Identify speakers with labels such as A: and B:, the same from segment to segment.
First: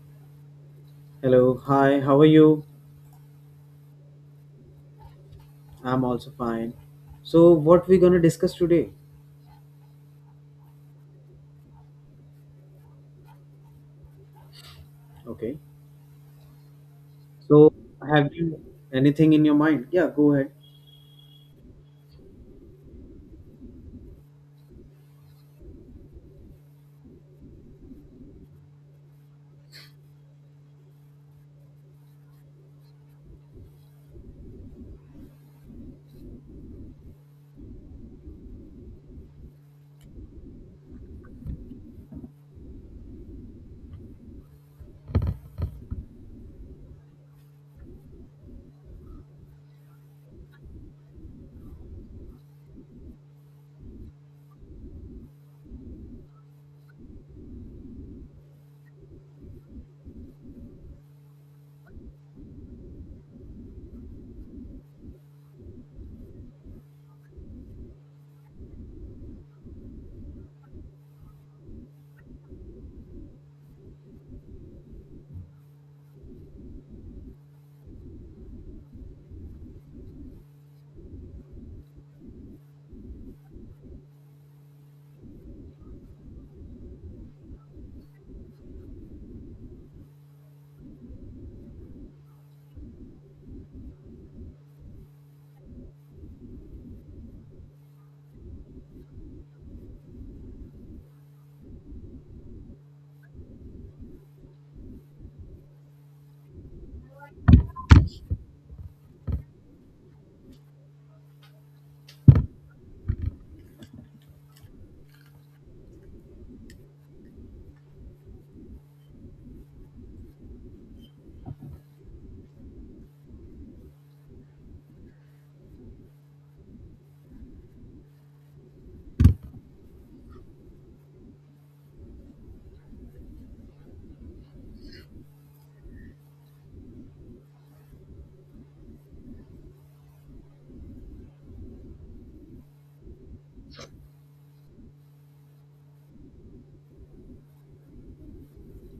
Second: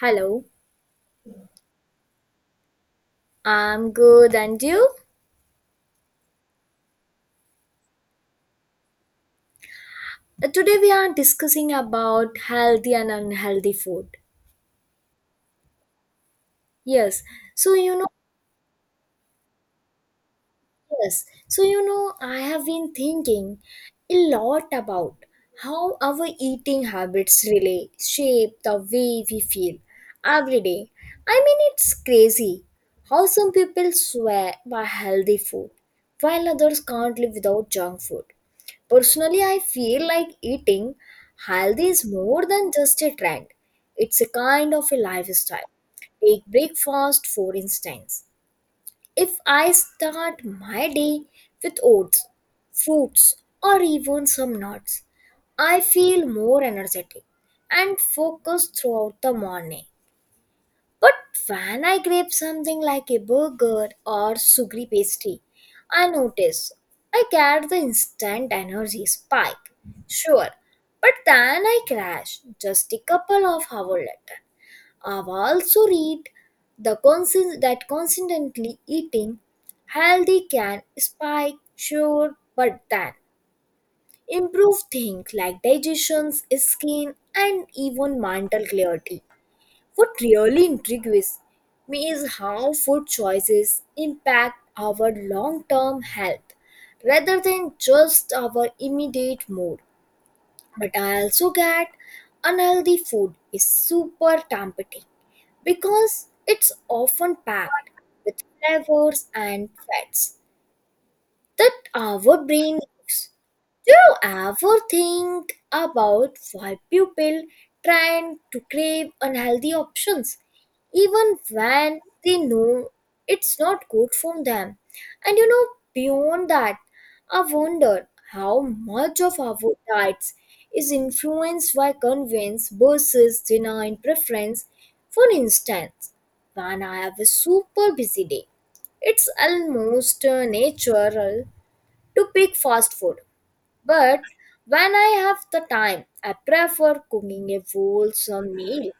A: Hello,
B: Hello, hi, how are you?
A: I'm good and you?
B: I'm also fine. So, what we gonna discuss today?
A: Today we are discussing about healthy and unhealthy food.
B: Okay.
A: Yes,
B: So,
A: so you know
B: have you anything in your mind? Yeah, go ahead.
A: Yes. So, you know, I have been thinking a lot about how our eating habits really shape the way we feel every day. I mean, it's crazy how some people swear by healthy food while others can't live without junk food. Personally, I feel like eating healthy is more than just a trend, it's a kind of a lifestyle. Take breakfast, for instance. If I start my day with oats, fruits, or even some nuts, I feel more energetic and focused throughout the morning. But when I grab something like a burger or sugary pastry, I notice I get the instant energy spike. Sure, but then I crash just a couple of hours later. I've also read that consistently eating healthy can spike sure, but then improve things like digestion, skin, and even mental clarity. What really intrigues me is how food choices impact our long-term health rather than just our immediate mood. But I also get unhealthy food is super tempting because it's often packed with flavors and fats that our brain uses. Do you ever think about why people trying to crave unhealthy options, even when they know it's not good for them? And you know, beyond that, I wonder how much of our diets is influenced by convenience versus genuine preference. For instance, when I have a super busy day, it's almost natural to pick fast food. But when I have the time, I prefer cooking a wholesome meal.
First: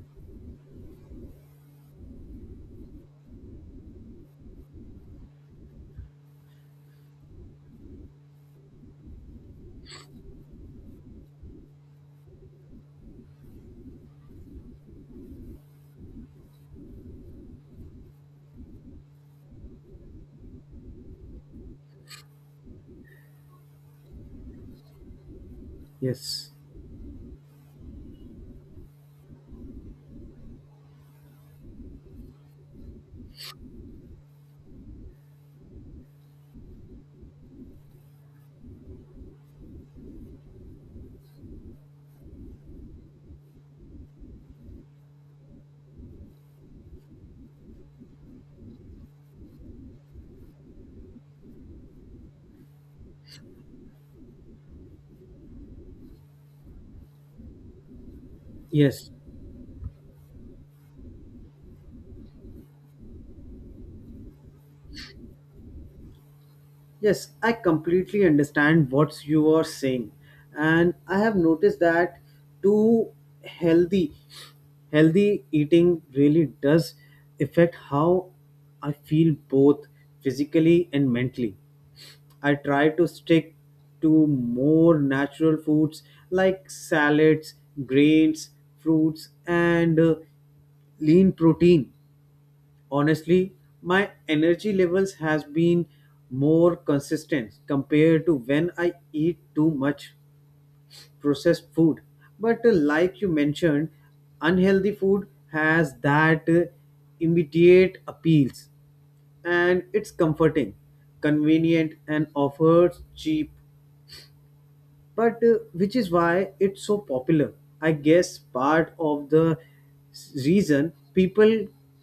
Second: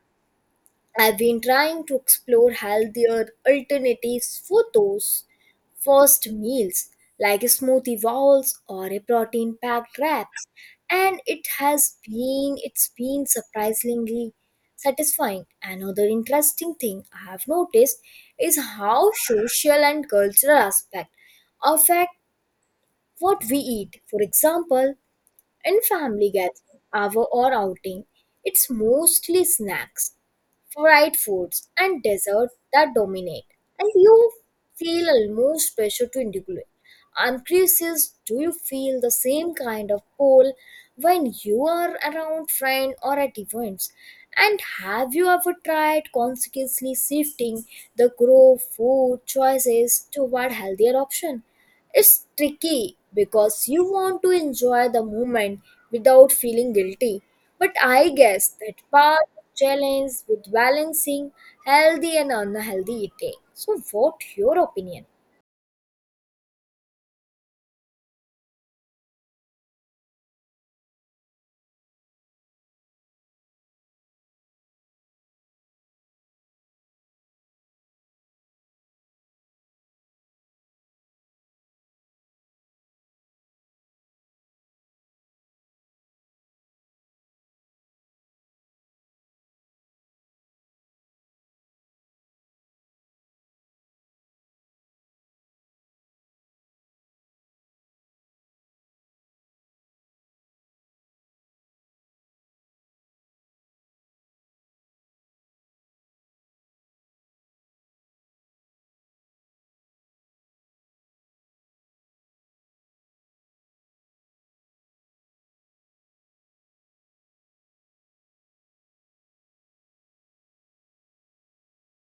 A: I've been trying to explore healthier alternatives for those first meals, like smoothie bowls or a protein-packed wraps, and it's been surprisingly satisfying. Another interesting thing I have noticed is how social and cultural aspect affect what we eat. For example, in family
B: Yes.
A: gathering, hour or outing, it's mostly snacks, fried foods, and dessert that dominate, and you feel almost pressure to integrate. I'm curious, do you feel the same kind of pull when you are around friends or at events? And have you ever tried consciously shifting the group food choices toward healthier option? It's tricky because you want to enjoy the moment without feeling guilty. But I guess that
B: Yes.
A: part of challenge with balancing healthy and unhealthy eating. So what your opinion?
B: Yes, I completely understand what you are saying. And I have noticed that too. Healthy healthy eating really does affect how I feel both physically and mentally. I try to stick to more natural foods like salads, grains, fruits, and lean protein. Honestly, my energy levels has been more consistent compared to when I eat too much processed food. But like you mentioned, unhealthy food has that immediate appeals, and it's comforting, convenient and offers cheap but which is why it's so popular. I guess part of the reason people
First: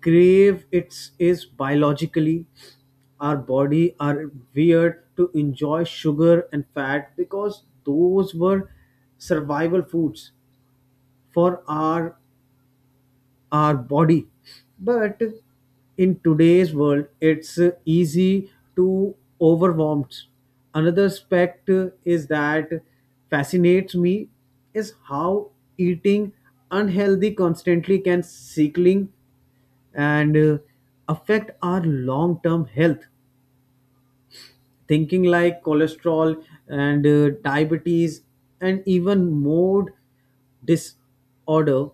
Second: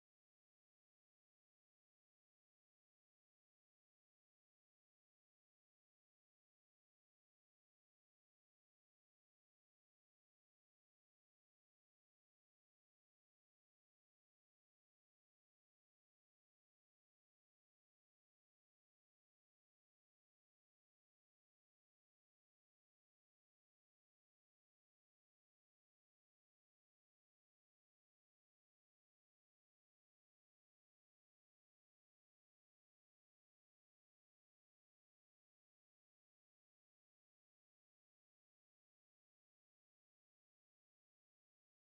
B: crave it is biologically our body are weird to enjoy sugar and fat because those were survival foods for our body, but in today's world it's easy to overwhelmed. Another aspect is that fascinates me is how eating unhealthy constantly can sickling and affect our long-term health, thinking like cholesterol and diabetes and even mood disorder.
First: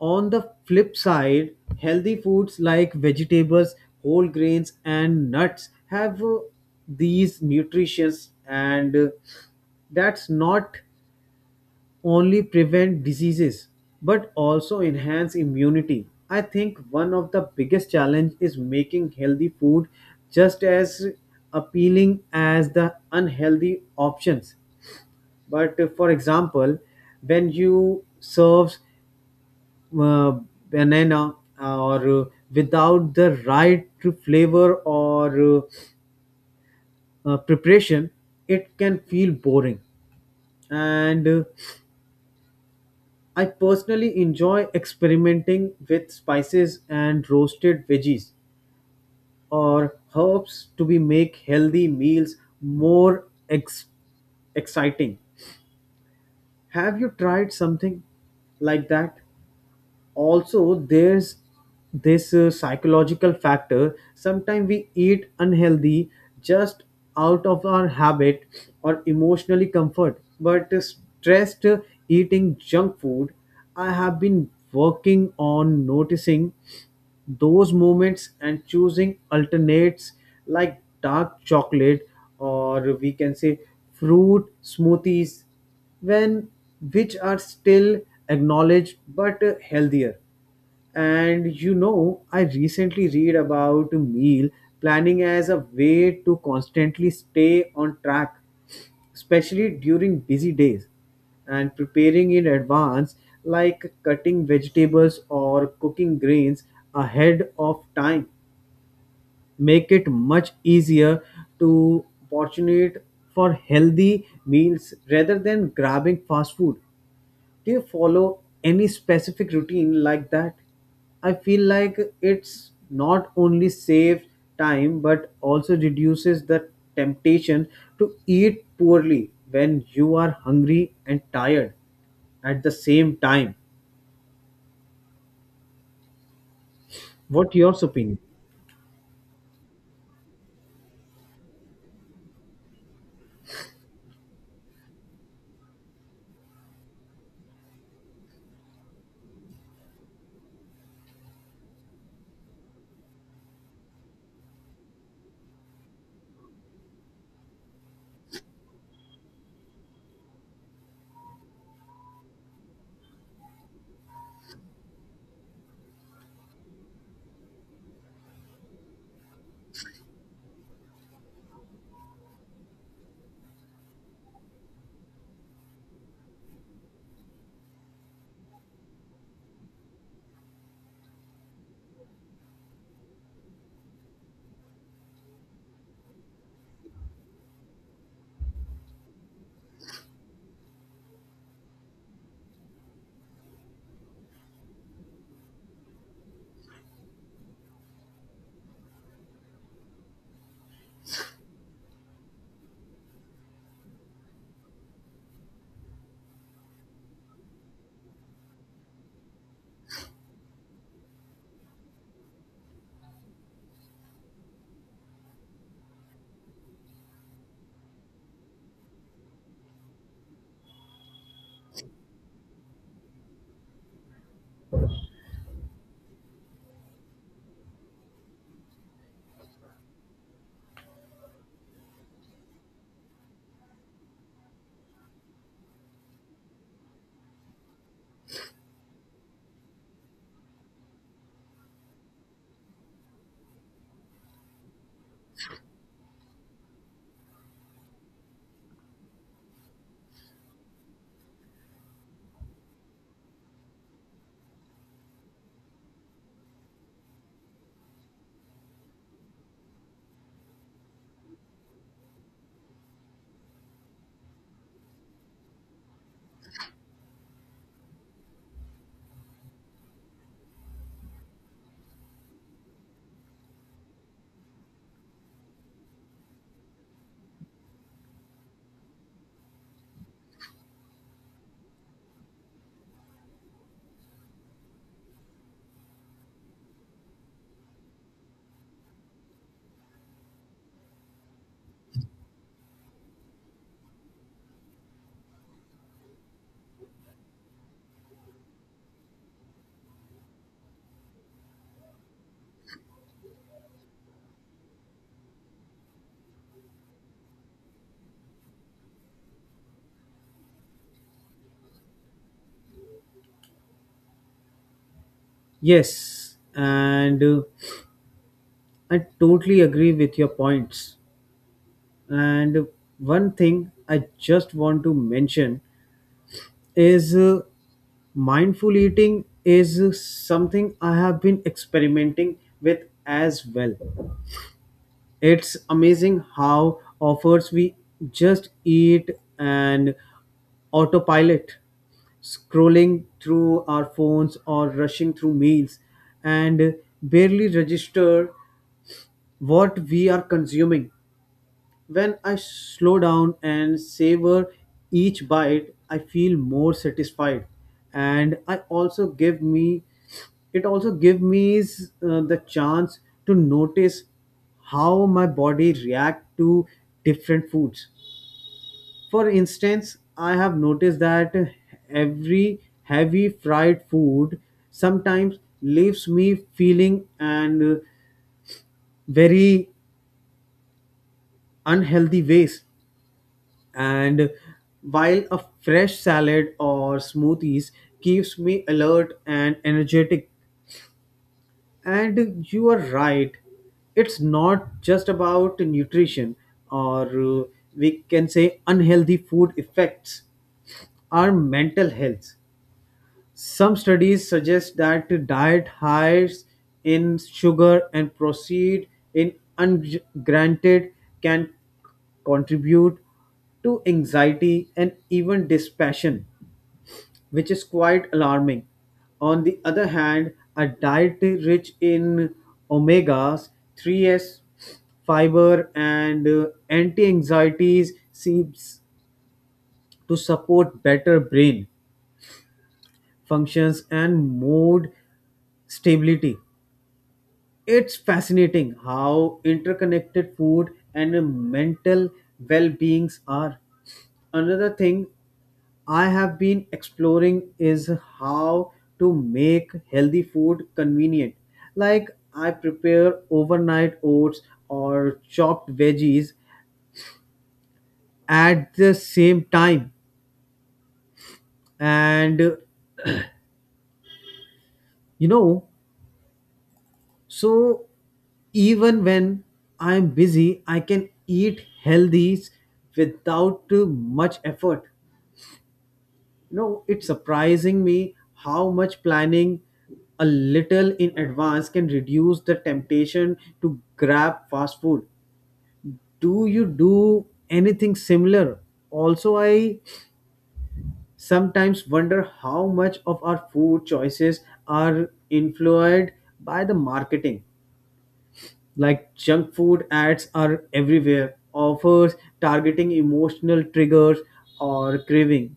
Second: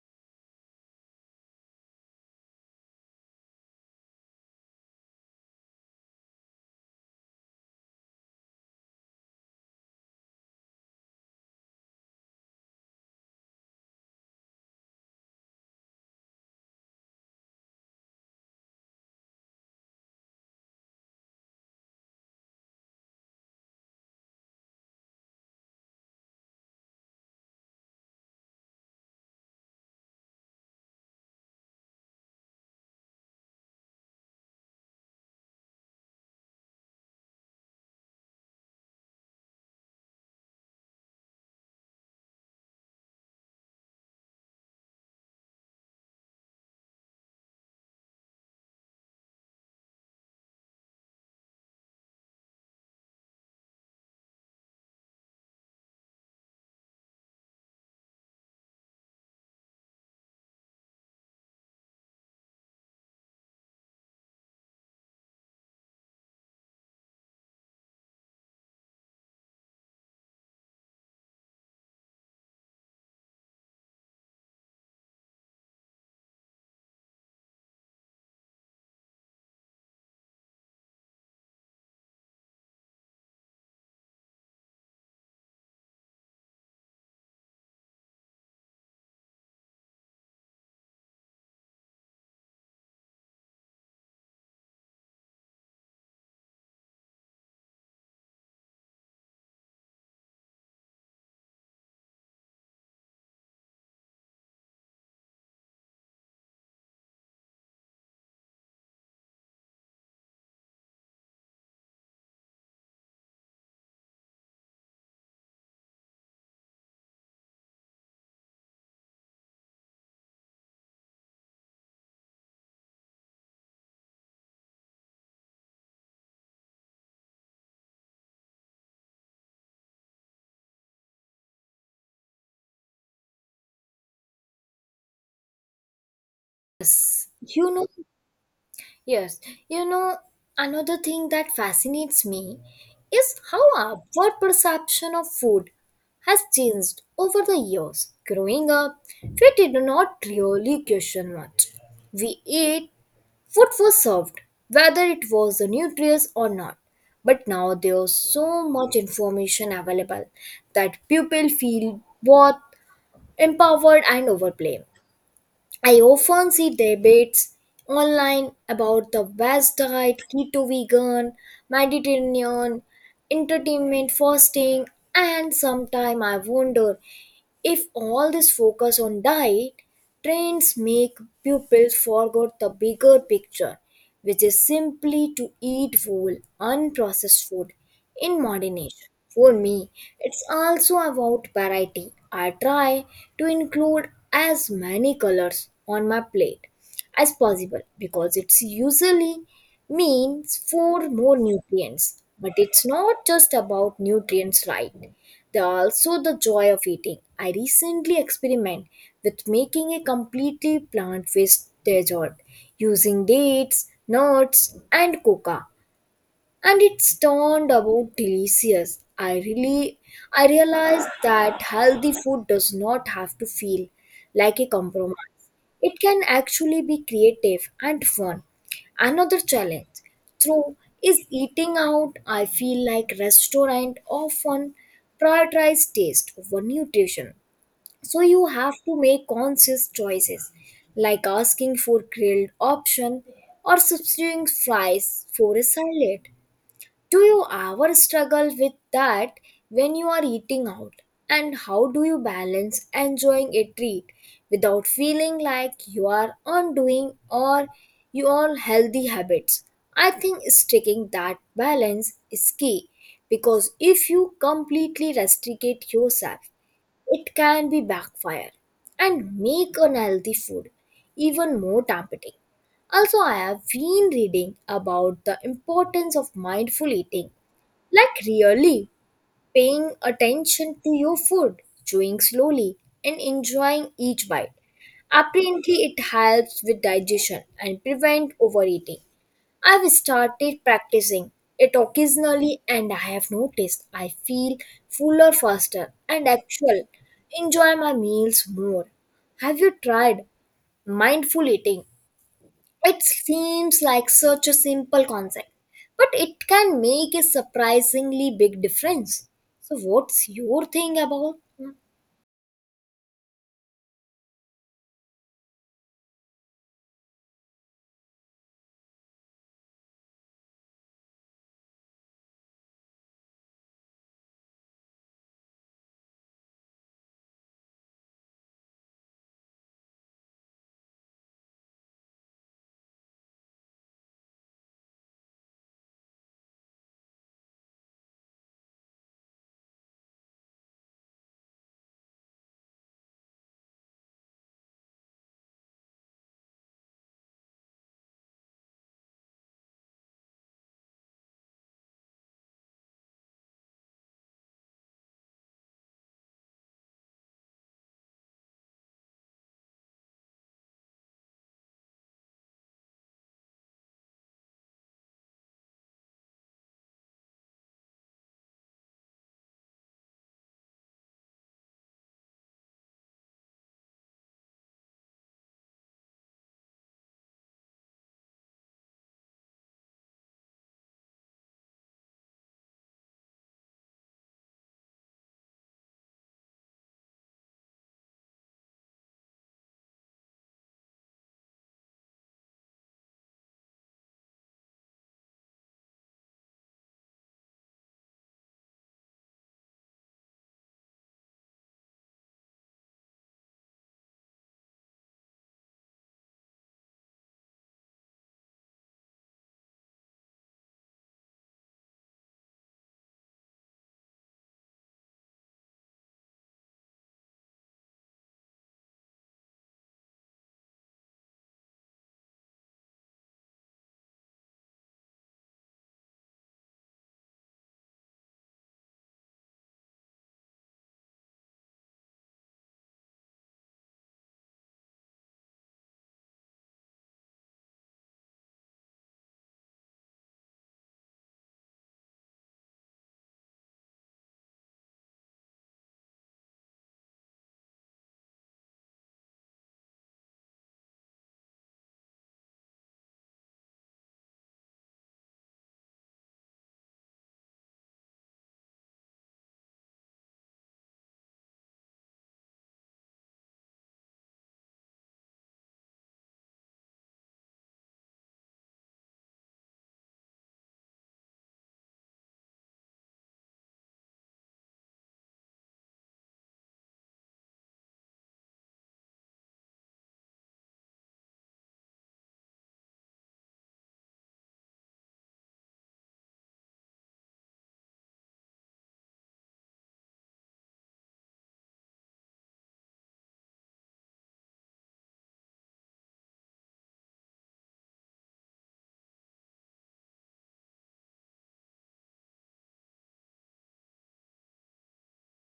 B: On the flip side, healthy foods like vegetables, whole grains, and nuts have these nutrients, and that's not only prevent diseases but also enhance immunity. I think one of the biggest challenge is making healthy food just as appealing as the unhealthy options. But for example, when you serve uh, banana or without the right flavor or preparation, it can feel boring, and I personally enjoy experimenting with spices and roasted veggies or herbs to be make healthy meals more exciting. Have you tried something like that? Also, there's this psychological factor. Sometimes we eat unhealthy just out of our habit or emotionally comfort but stressed eating junk food. I have been working on noticing those moments and choosing alternates like dark chocolate or we can say fruit smoothies, when which are still acknowledged but healthier. And you know, I recently read about meal planning as a way to constantly stay on track, especially during busy days. And preparing in advance, like cutting vegetables or cooking grains ahead of time, make it much easier to opportunate for healthy meals rather than grabbing fast food. Do you follow any specific routine like that? I feel like it's not only saves time but also reduces the temptation to eat poorly when you are hungry and tired at the same time.
A: Yes.
B: What your opinion?
A: Yes. You know, another thing that fascinates me is how our perception of food has changed over the years. Growing up, we did not really question much. We ate Food was served, whether it was the nutrients or not. But now there's so much information available that people feel both empowered and overblamed. I often see debates online about the vast diet, keto vegan, Mediterranean, entertainment fasting, and sometimes I wonder if all this focus on diet, trends make pupils forget the bigger picture, which is simply to eat whole, unprocessed food in moderation. For me, it's also about variety. I try to include as many colors on my plate as possible because it's usually means four more nutrients, but it's not just about nutrients, right? They're also the joy of eating. I recently experiment with making a completely plant-based dessert using dates, nuts, and coca, and it's turned about delicious. i really I realized that healthy food does not have to feel like a compromise. It can actually be creative and fun. Another challenge through is eating out. I feel like restaurant often prioritize taste over nutrition, so you have to make conscious choices like asking for grilled option or substituting fries for a salad. Do you ever struggle with that when you are eating out? And how do you balance enjoying a treat without feeling like you are undoing or your healthy habits? I think sticking that balance is key because if you completely restrict yourself, it can be backfire and make unhealthy food even more tempting. Also, I have been reading about the importance of mindful eating, like really paying attention to your food, chewing slowly, and enjoying each bite. Apparently, it helps with digestion and prevent overeating. I've started practicing it occasionally and I have noticed I feel fuller faster and actual enjoy my meals more. Have you tried mindful eating? It seems like such a simple concept, but it can make a surprisingly big difference. So, what's your thing about?
B: Yes, and I totally agree with your points. And one thing I just want to mention is mindful eating is something I have been experimenting with as well. It's amazing how offers we just eat and autopilot, scrolling through our phones or rushing through meals and barely register what we are consuming. When I slow down and savor each bite, I feel more satisfied, and I also give me it also give me the chance to notice how my body react to different foods. For instance, I have noticed that every heavy fried food sometimes leaves me feeling and very unhealthy ways, and while a fresh salad or smoothies keeps me alert and energetic. And you are right, it's not just about nutrition or we can say unhealthy food effects our mental health. Some studies suggest that diet highs in sugar and proceed in ungranted can contribute to anxiety and even dispassion, which is quite alarming. On the other hand, a diet rich in omegas, three s, fiber, and anti anxieties seems to support better brain functions and mode stability. It's fascinating how interconnected food and mental well-beings are. Another thing I have been exploring is how to make healthy food convenient. Like I prepare overnight oats or chopped veggies at the same time, and you know, so even when I'm busy, I can eat healthy without too much effort. You know, it's surprising me how much planning a little in advance can reduce the temptation to grab fast food. Do you do anything similar? Also, I sometimes wonder how much of our food choices are influenced by the marketing, like junk food ads are everywhere, offers targeting emotional triggers or craving.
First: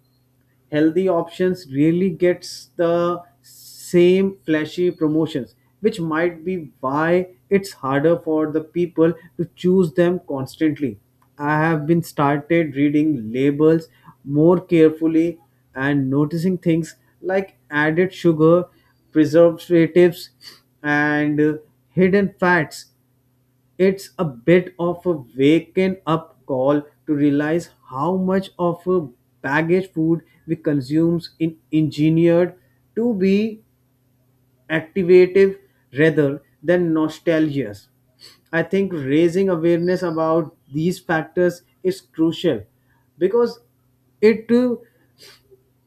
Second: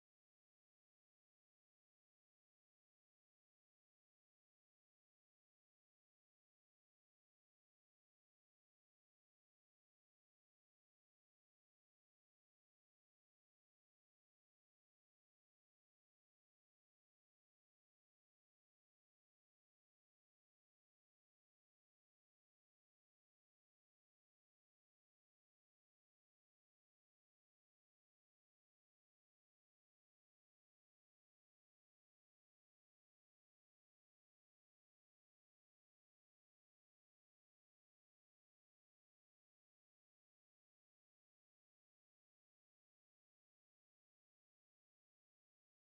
B: Healthy options really gets the same flashy promotions, which might be why it's harder for the people to choose them constantly. I have been started reading labels more carefully and noticing things like added sugar, preservatives, and hidden fats. It's a bit of a waking up call to realize how much of a baggage food we consumes in engineered to be activative rather than nostalgious. I think raising awareness about these factors is crucial because it to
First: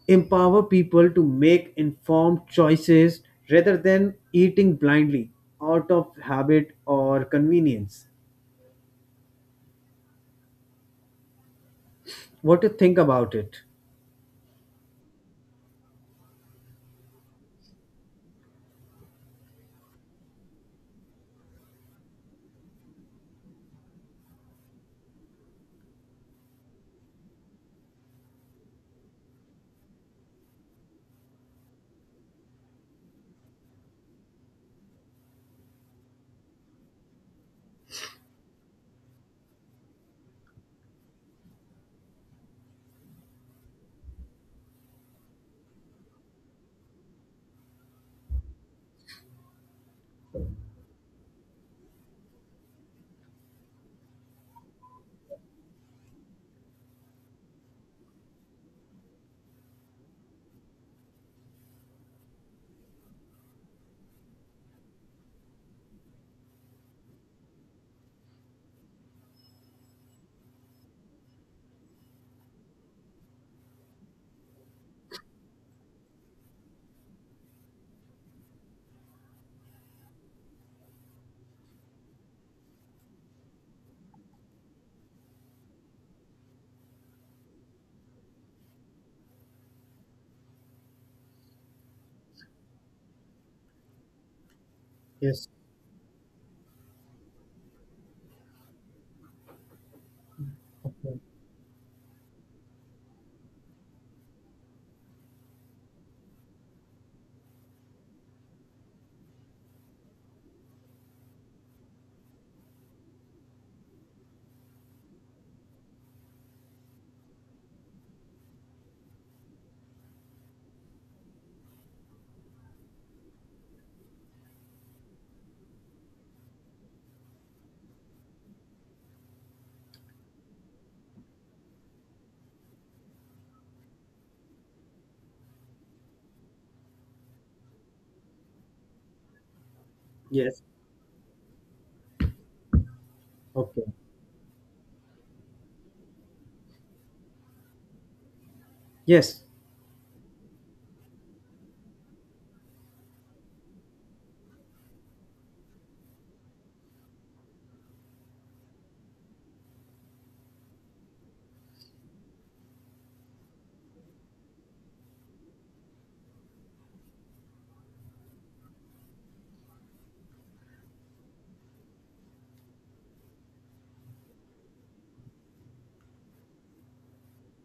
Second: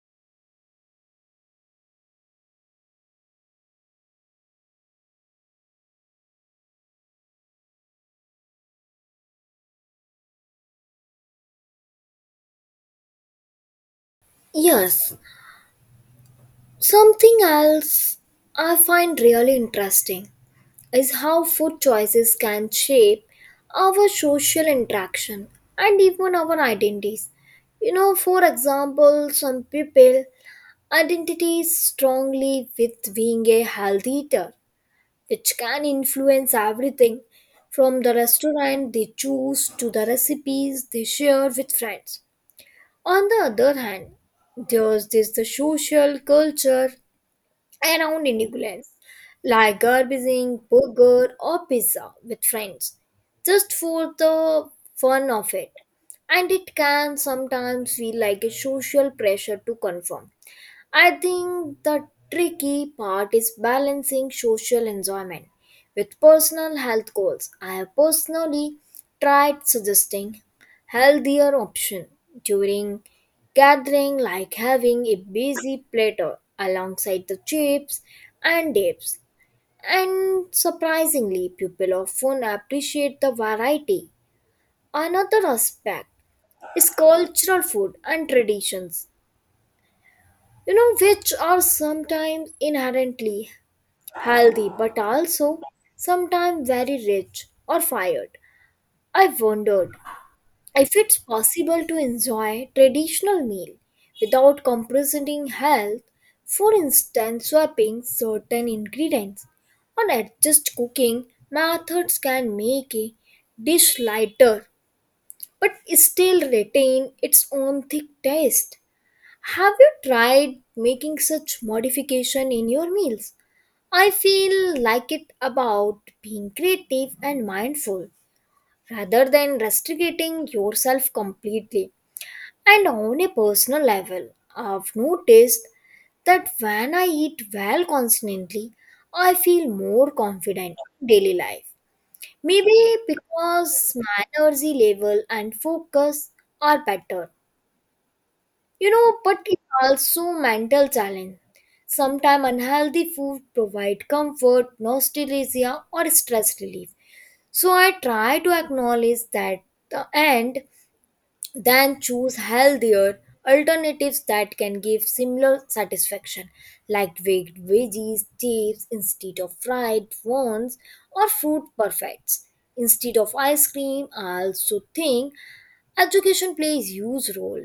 B: empower people to make informed choices rather than eating blindly out of habit or convenience. What do you think about it?
A: Yes, something else I find really interesting is how food choices can shape our social interaction and even our identities. You know, for example, some people identities strongly with being a healthy eater which can influence everything from the restaurant they choose to the recipes they share with friends. On the other hand, there's this the social culture around indulgence, like garbaging, burger, or pizza with friends, just for the fun of it. And it can sometimes feel like a social pressure to conform. I think the tricky part is balancing social enjoyment with personal health goals. I have personally tried suggesting healthier option during gathering like having a busy platter alongside the chips and dips. And surprisingly, people often appreciate the variety. Another aspect is cultural food and traditions, you know, which are sometimes inherently healthy but
B: Yes.
A: also sometimes very rich or fired. I wondered if it's possible to enjoy traditional meal without compromising health, for instance, swapping certain ingredients or adjust cooking methods can make a dish lighter but still retain its own thick taste. Have you tried making such modification in your meals? I feel like it about being creative and mindful rather than restricting yourself completely. And on a personal level, I've noticed that when I eat well constantly, I feel more
B: Yes.
A: confident in daily life. Maybe
B: Okay.
A: because my energy level and focus are better. You know,
B: Yes,
A: but it's also mental challenge. Sometimes unhealthy food provide comfort, nostalgia, or stress relief. So I try to acknowledge that the end then choose healthier alternatives that can give similar satisfaction, like baked veggies, chips instead of fried ones, or fruit perfects instead of ice cream. I also think education plays a huge role.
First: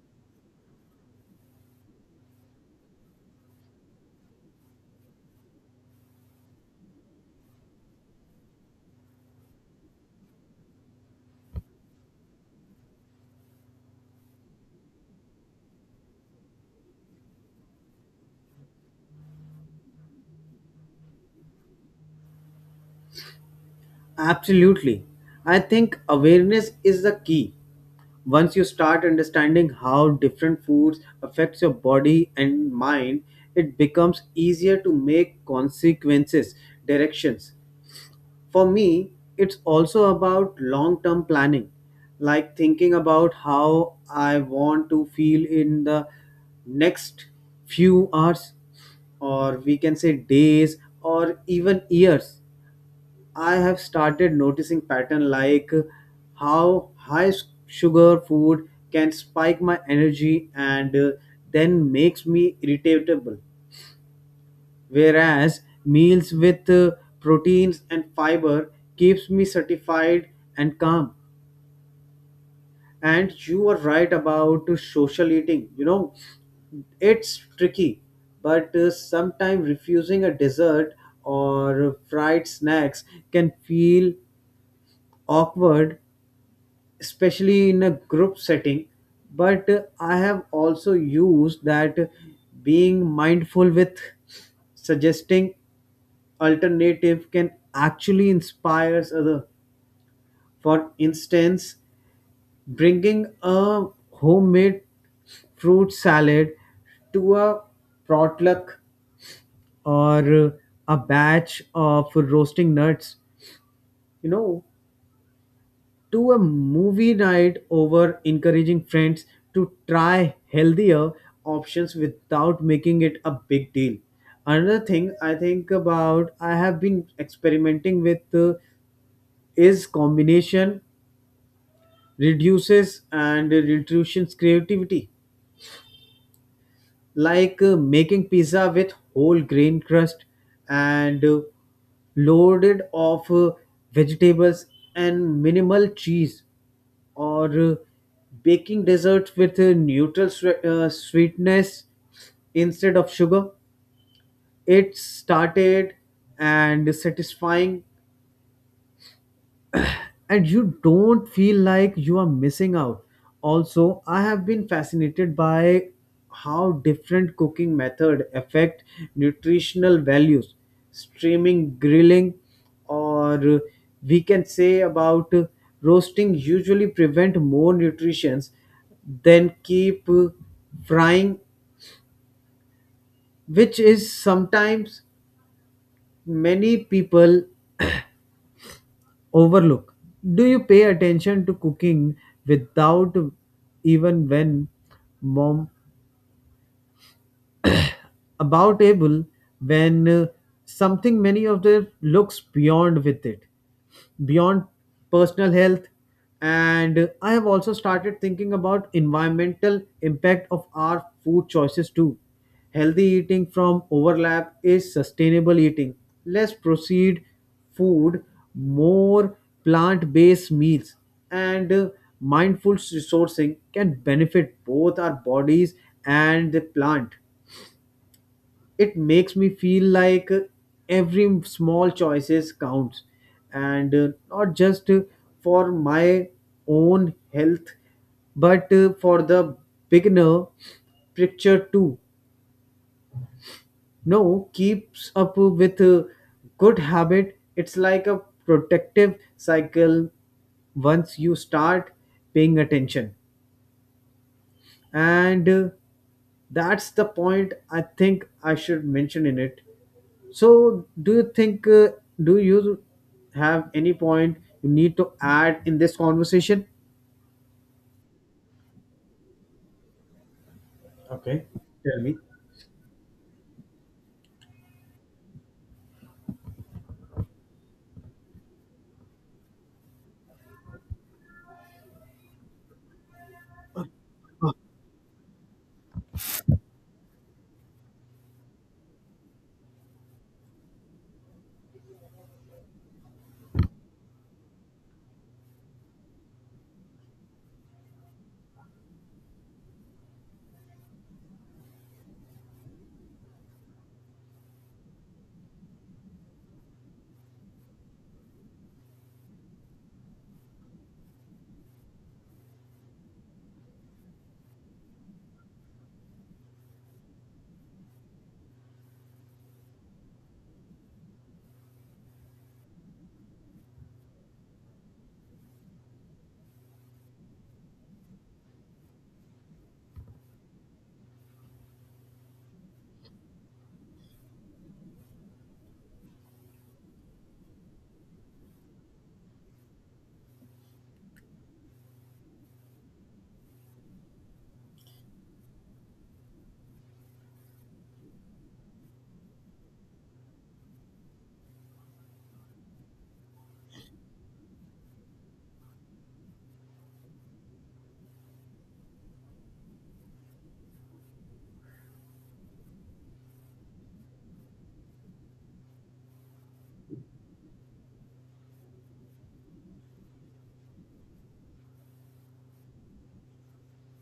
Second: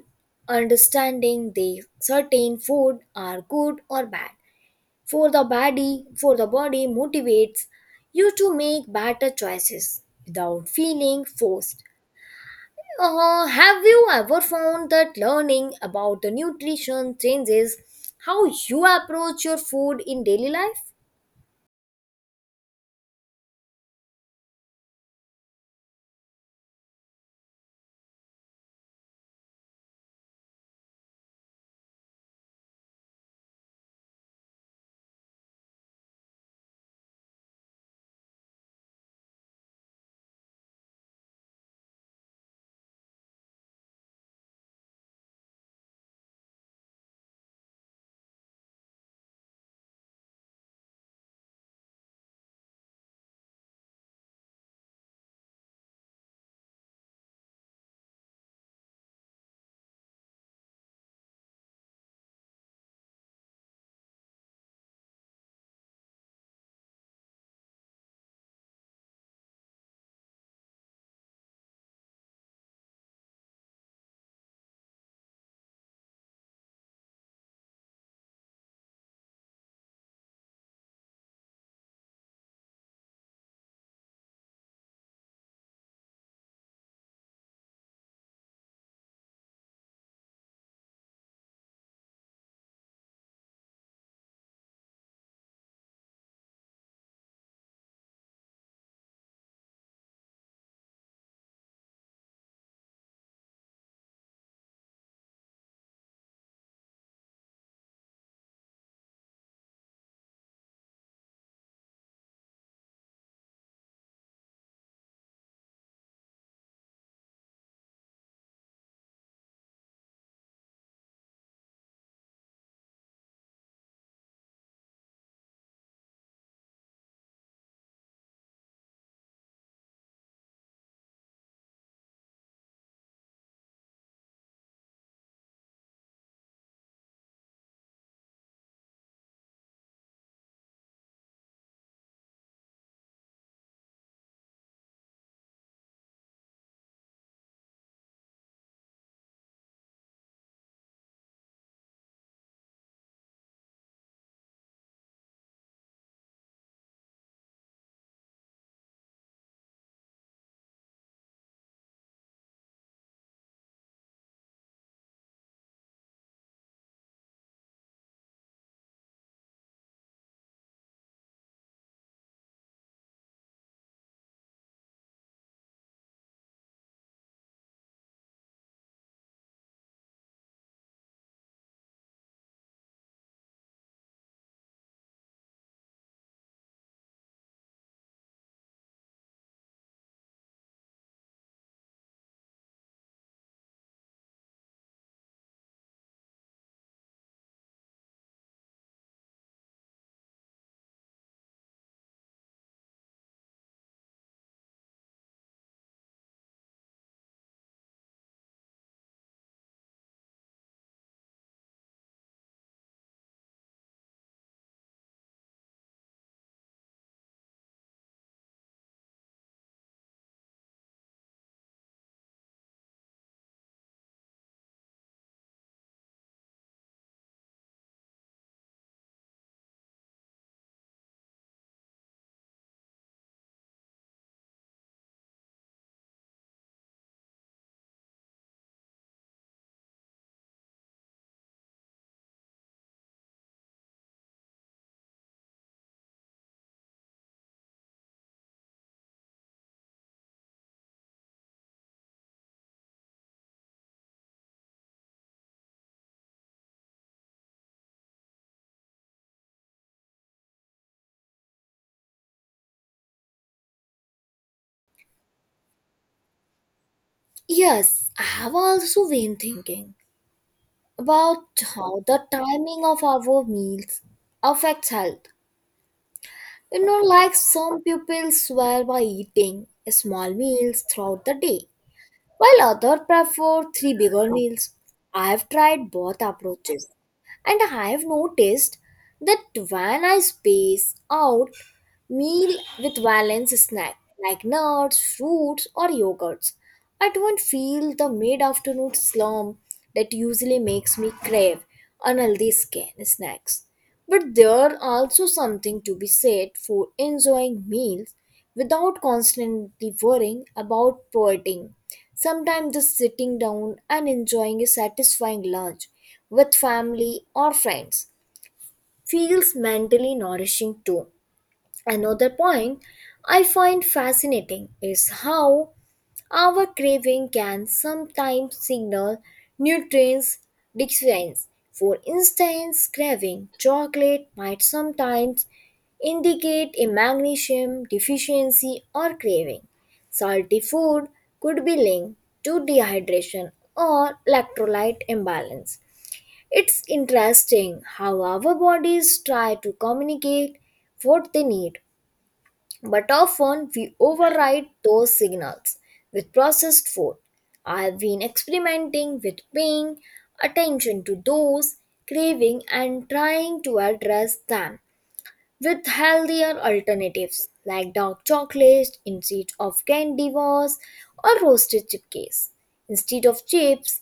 A: Understanding the certain food are good or bad for the body motivates you to make better choices without feeling forced. Have you ever found that learning about the nutrition changes how you approach your food in daily life?
B: absolutely. I think awareness is the key. Once you start understanding how different foods affects your body and mind, it becomes easier to make consequences, directions. For me, it's also about long term planning, like thinking about how I want to feel in the next few hours, or we can say days, or even years. I have started noticing pattern like how high sugar food can spike my energy and then makes me irritable, whereas meals with proteins and fiber keeps me satisfied and calm. And you are right about social eating, you know, it's tricky but sometimes refusing a dessert or fried snacks can feel awkward, especially in a group setting, but I have also used that being mindful with suggesting alternative can actually inspire other. For instance, bringing a homemade fruit salad to a potluck or a batch of roasting nuts, you know, to a movie night over encouraging friends to try healthier options without making it a big deal. Another thing I think about I have been experimenting with is combination reduces creativity, like making pizza with whole grain crust and loaded of vegetables and minimal cheese, or uh, baking desserts with a neutral sweetness instead of sugar. It's started and satisfying, and you don't feel like you are missing out. Also, I have been fascinated by how different cooking method affect nutritional values. Steaming, grilling, or we can say about roasting usually prevent more nutrients than keep frying, which is sometimes many people overlook. Do you pay attention to cooking without, even when mom about able, when something many of their looks beyond with it beyond personal health. And I have also started thinking about environmental impact of our food choices too. Healthy eating from overlap is sustainable eating, less proceed food, more plant based meals, and mindful sourcing can benefit both our bodies and the plant. It makes me feel like every small choices counts, and not just for my own health but for the beginner picture too. No, keeps up with a good habit, it's like a protective cycle once you start paying attention, and that's the point I think I should mention in it. So do you think do you have any point you need to add in this conversation?
A: Yes, I have also been thinking
B: Okay.
A: about
B: Tell
A: how
B: me.
A: the timing of our meals affects health. You know, like some people swear by eating small meals throughout the day, while others prefer three bigger meals. I have tried both approaches and I have noticed that when I space out meal with balanced snack like nuts, fruits or yogurts, I don't feel the mid-afternoon slump that usually makes me crave snacks. But there also something to be said for enjoying meals without constantly worrying about poeting. Sometimes just sitting down and enjoying a satisfying lunch with family or friends feels mentally nourishing too. Another point I find fascinating is how our craving can sometimes signal nutrients deficiency. For instance, craving chocolate might sometimes indicate a magnesium deficiency or craving. Salty food could be linked to dehydration or electrolyte imbalance. It's interesting how our bodies try to communicate what they need but often we override those signals with processed food. I have been experimenting with paying attention to those craving and trying to address them with healthier alternatives like dark chocolate instead of candy bars or roasted chipcakes. Instead of chips,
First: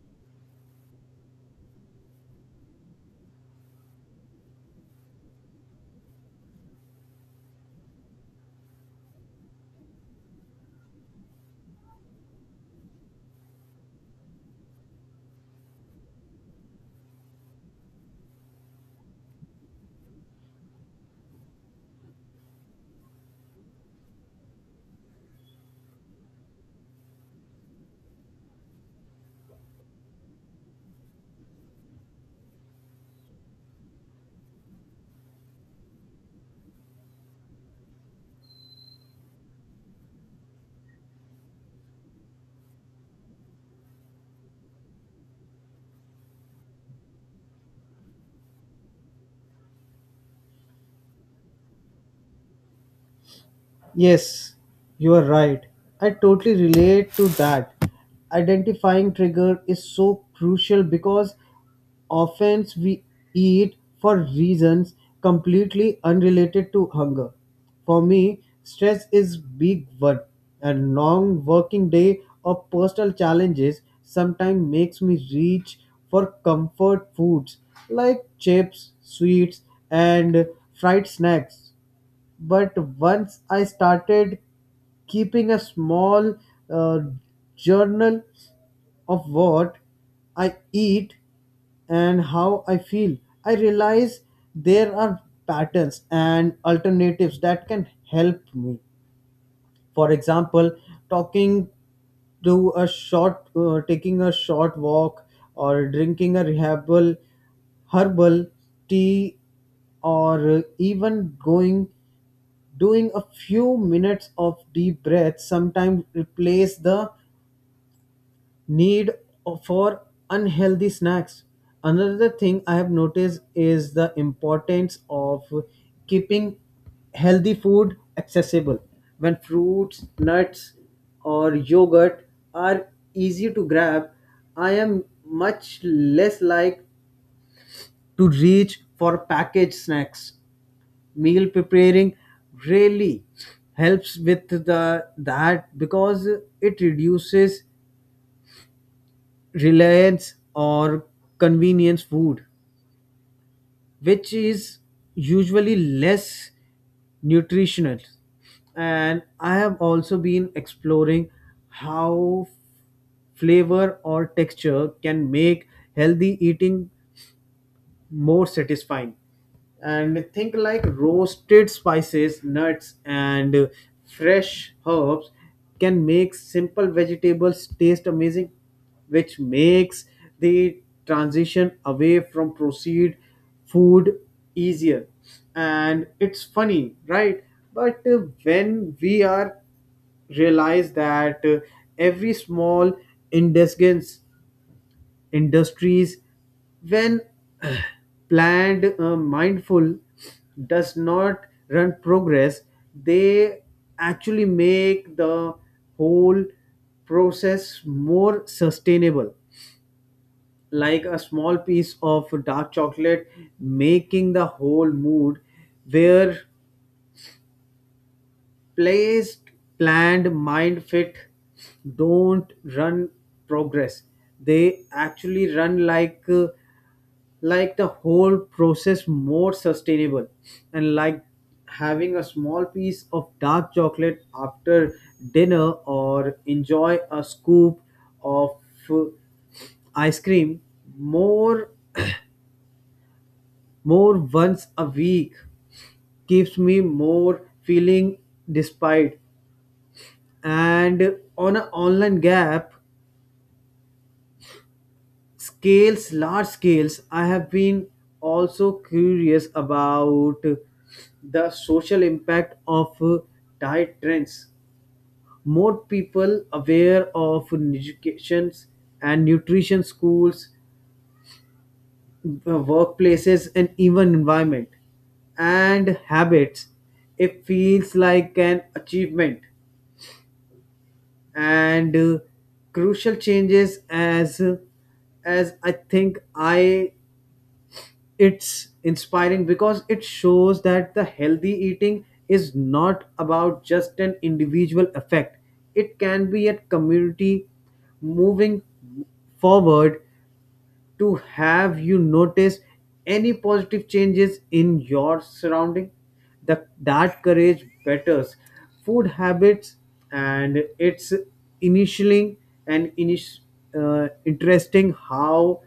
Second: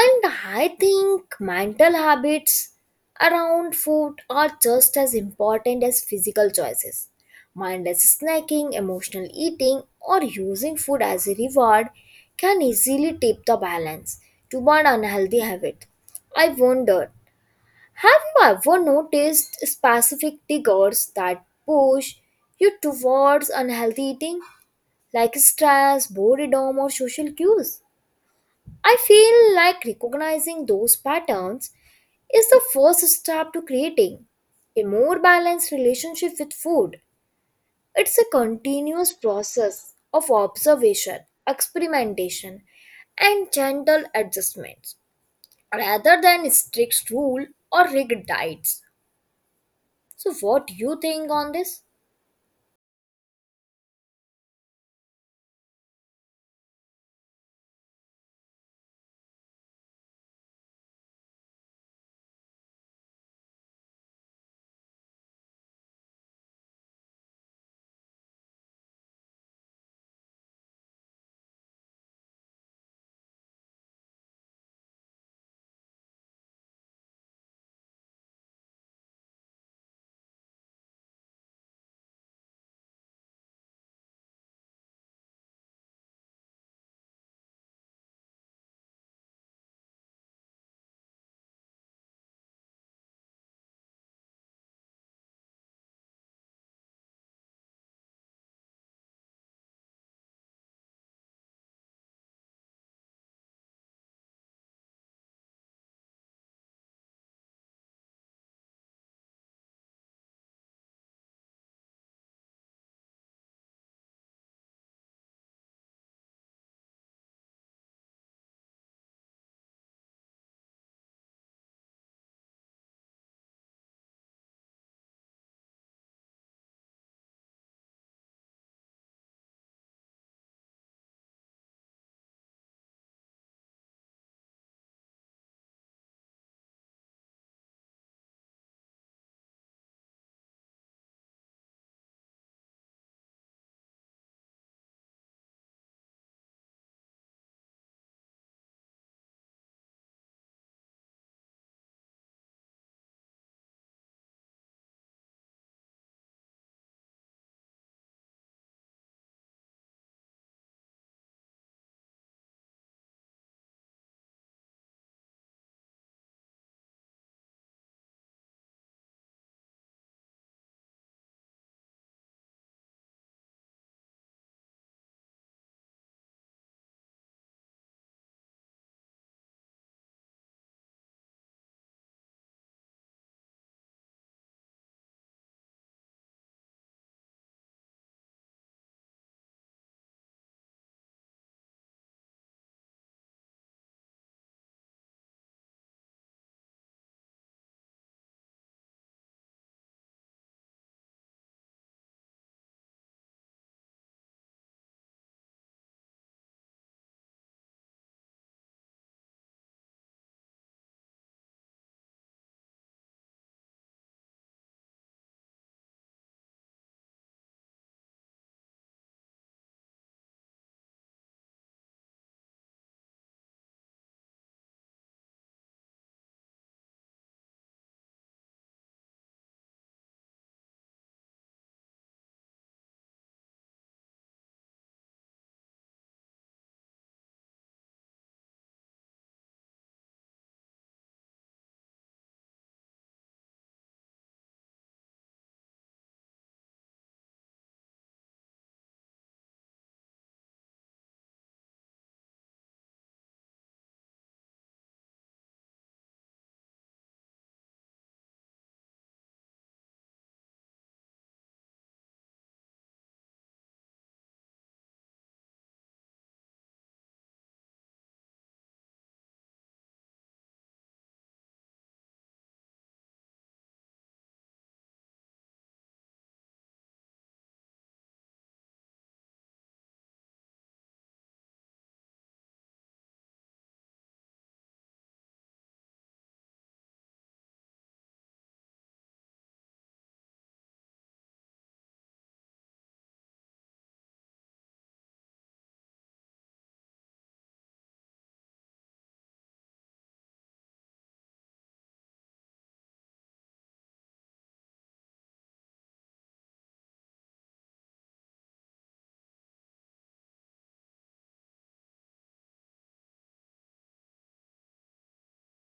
A: and I think mental habits around food are just as important as physical choices. Mindless snacking, emotional eating, or using food as a reward can easily tip the balance toward unhealthy habit. I wondered, have you ever noticed specific triggers that push you towards unhealthy eating, like stress, boredom, or social cues? I feel like recognizing those patterns is the first step to creating a more balanced relationship with food. It's a continuous process of observation, experimentation, and gentle adjustments rather than strict rule or rigid diets. So what do you think on this?
B: Yes, you are right. I totally relate to that. Identifying trigger is so crucial because offense we eat for reasons completely unrelated to hunger. For me, stress is big one, and long working day or personal challenges sometimes makes me reach for comfort foods like chips, sweets and fried snacks. But once I started keeping a small uh, journal of what I eat and how I feel, I realize there are patterns and alternatives that can help me. For example, talking to a short, taking a short walk, or drinking a herbal tea, or even going doing a few minutes of deep breath sometimes replace the need for unhealthy snacks. Another thing I have noticed is the importance of keeping healthy food accessible. When fruits, nuts, or yogurt are easy to grab, I am much less like to reach for packaged snacks. Meal preparing really helps with the that because it reduces reliance or convenience food, which is usually less nutritional. And I have also been exploring how flavor or texture can make healthy eating more satisfying, and think like roasted spices nuts and fresh herbs can make simple vegetables taste amazing, which makes the transition away from processed food easier. And it's funny right, but when we are realize that every small indulgence industries when planned mindful does not run progress, they actually make the whole process more sustainable, like a small piece of dark chocolate making the whole mood where placed planned mind fit don't run progress, they actually run like the whole process more sustainable, and like having a small piece of dark chocolate after dinner or enjoy a scoop of uh, ice cream more more once a week keeps me more feeling despite. And on an online gap scales large scales, I have been also curious about the social impact of diet trends. More people aware of education and nutrition schools, workplaces and even environment and habits, it feels like an achievement and crucial changes as I think I it's inspiring because it shows that the healthy eating is not about just an individual effect, it can be a community moving forward. To have you notice any positive changes in your surrounding the, that courage betters food habits, and it's initially and interesting how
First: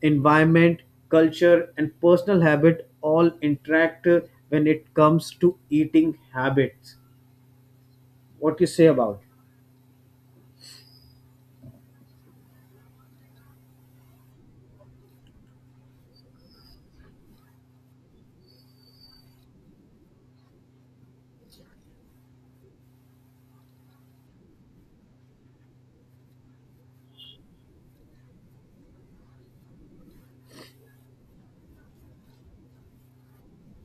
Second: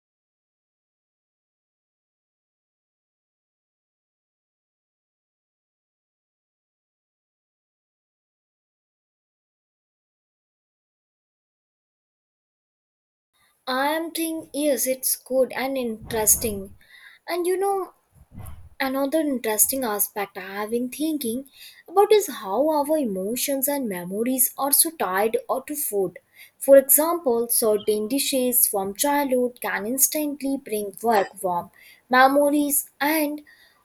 B: environment culture and personal habit all interact when it comes to eating habits. What you say about it?
A: I am think yes, it's good and interesting. And you know, another interesting aspect I have been thinking about is how our emotions and memories are so tied or to food. For example, certain dishes from childhood can instantly bring back warm memories, and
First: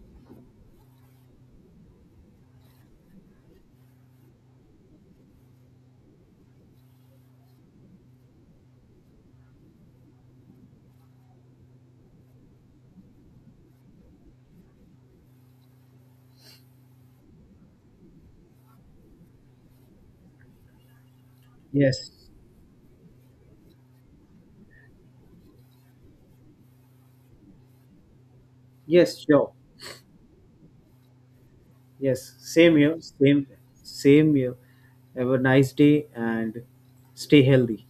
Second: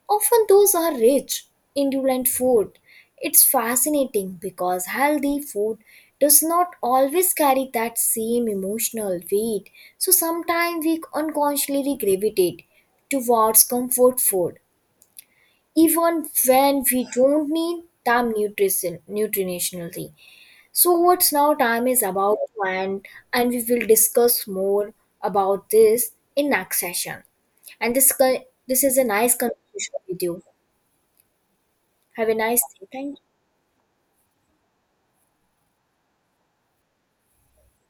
A: often those are rich, indulgent food. It's fascinating because healthy food does not always carry that same emotional weight, so sometimes we unconsciously gravitate towards comfort food even when we don't need them nutritionally. So what's, now time is
B: Yes.
A: about to end and we will discuss more about this in next session. And this is a
B: Yes,
A: nice
B: sure.
A: conversation with you. Have a
B: Yes,
A: nice
B: same
A: day,
B: here,
A: thank you.
B: same, same here. Have a nice day and stay healthy.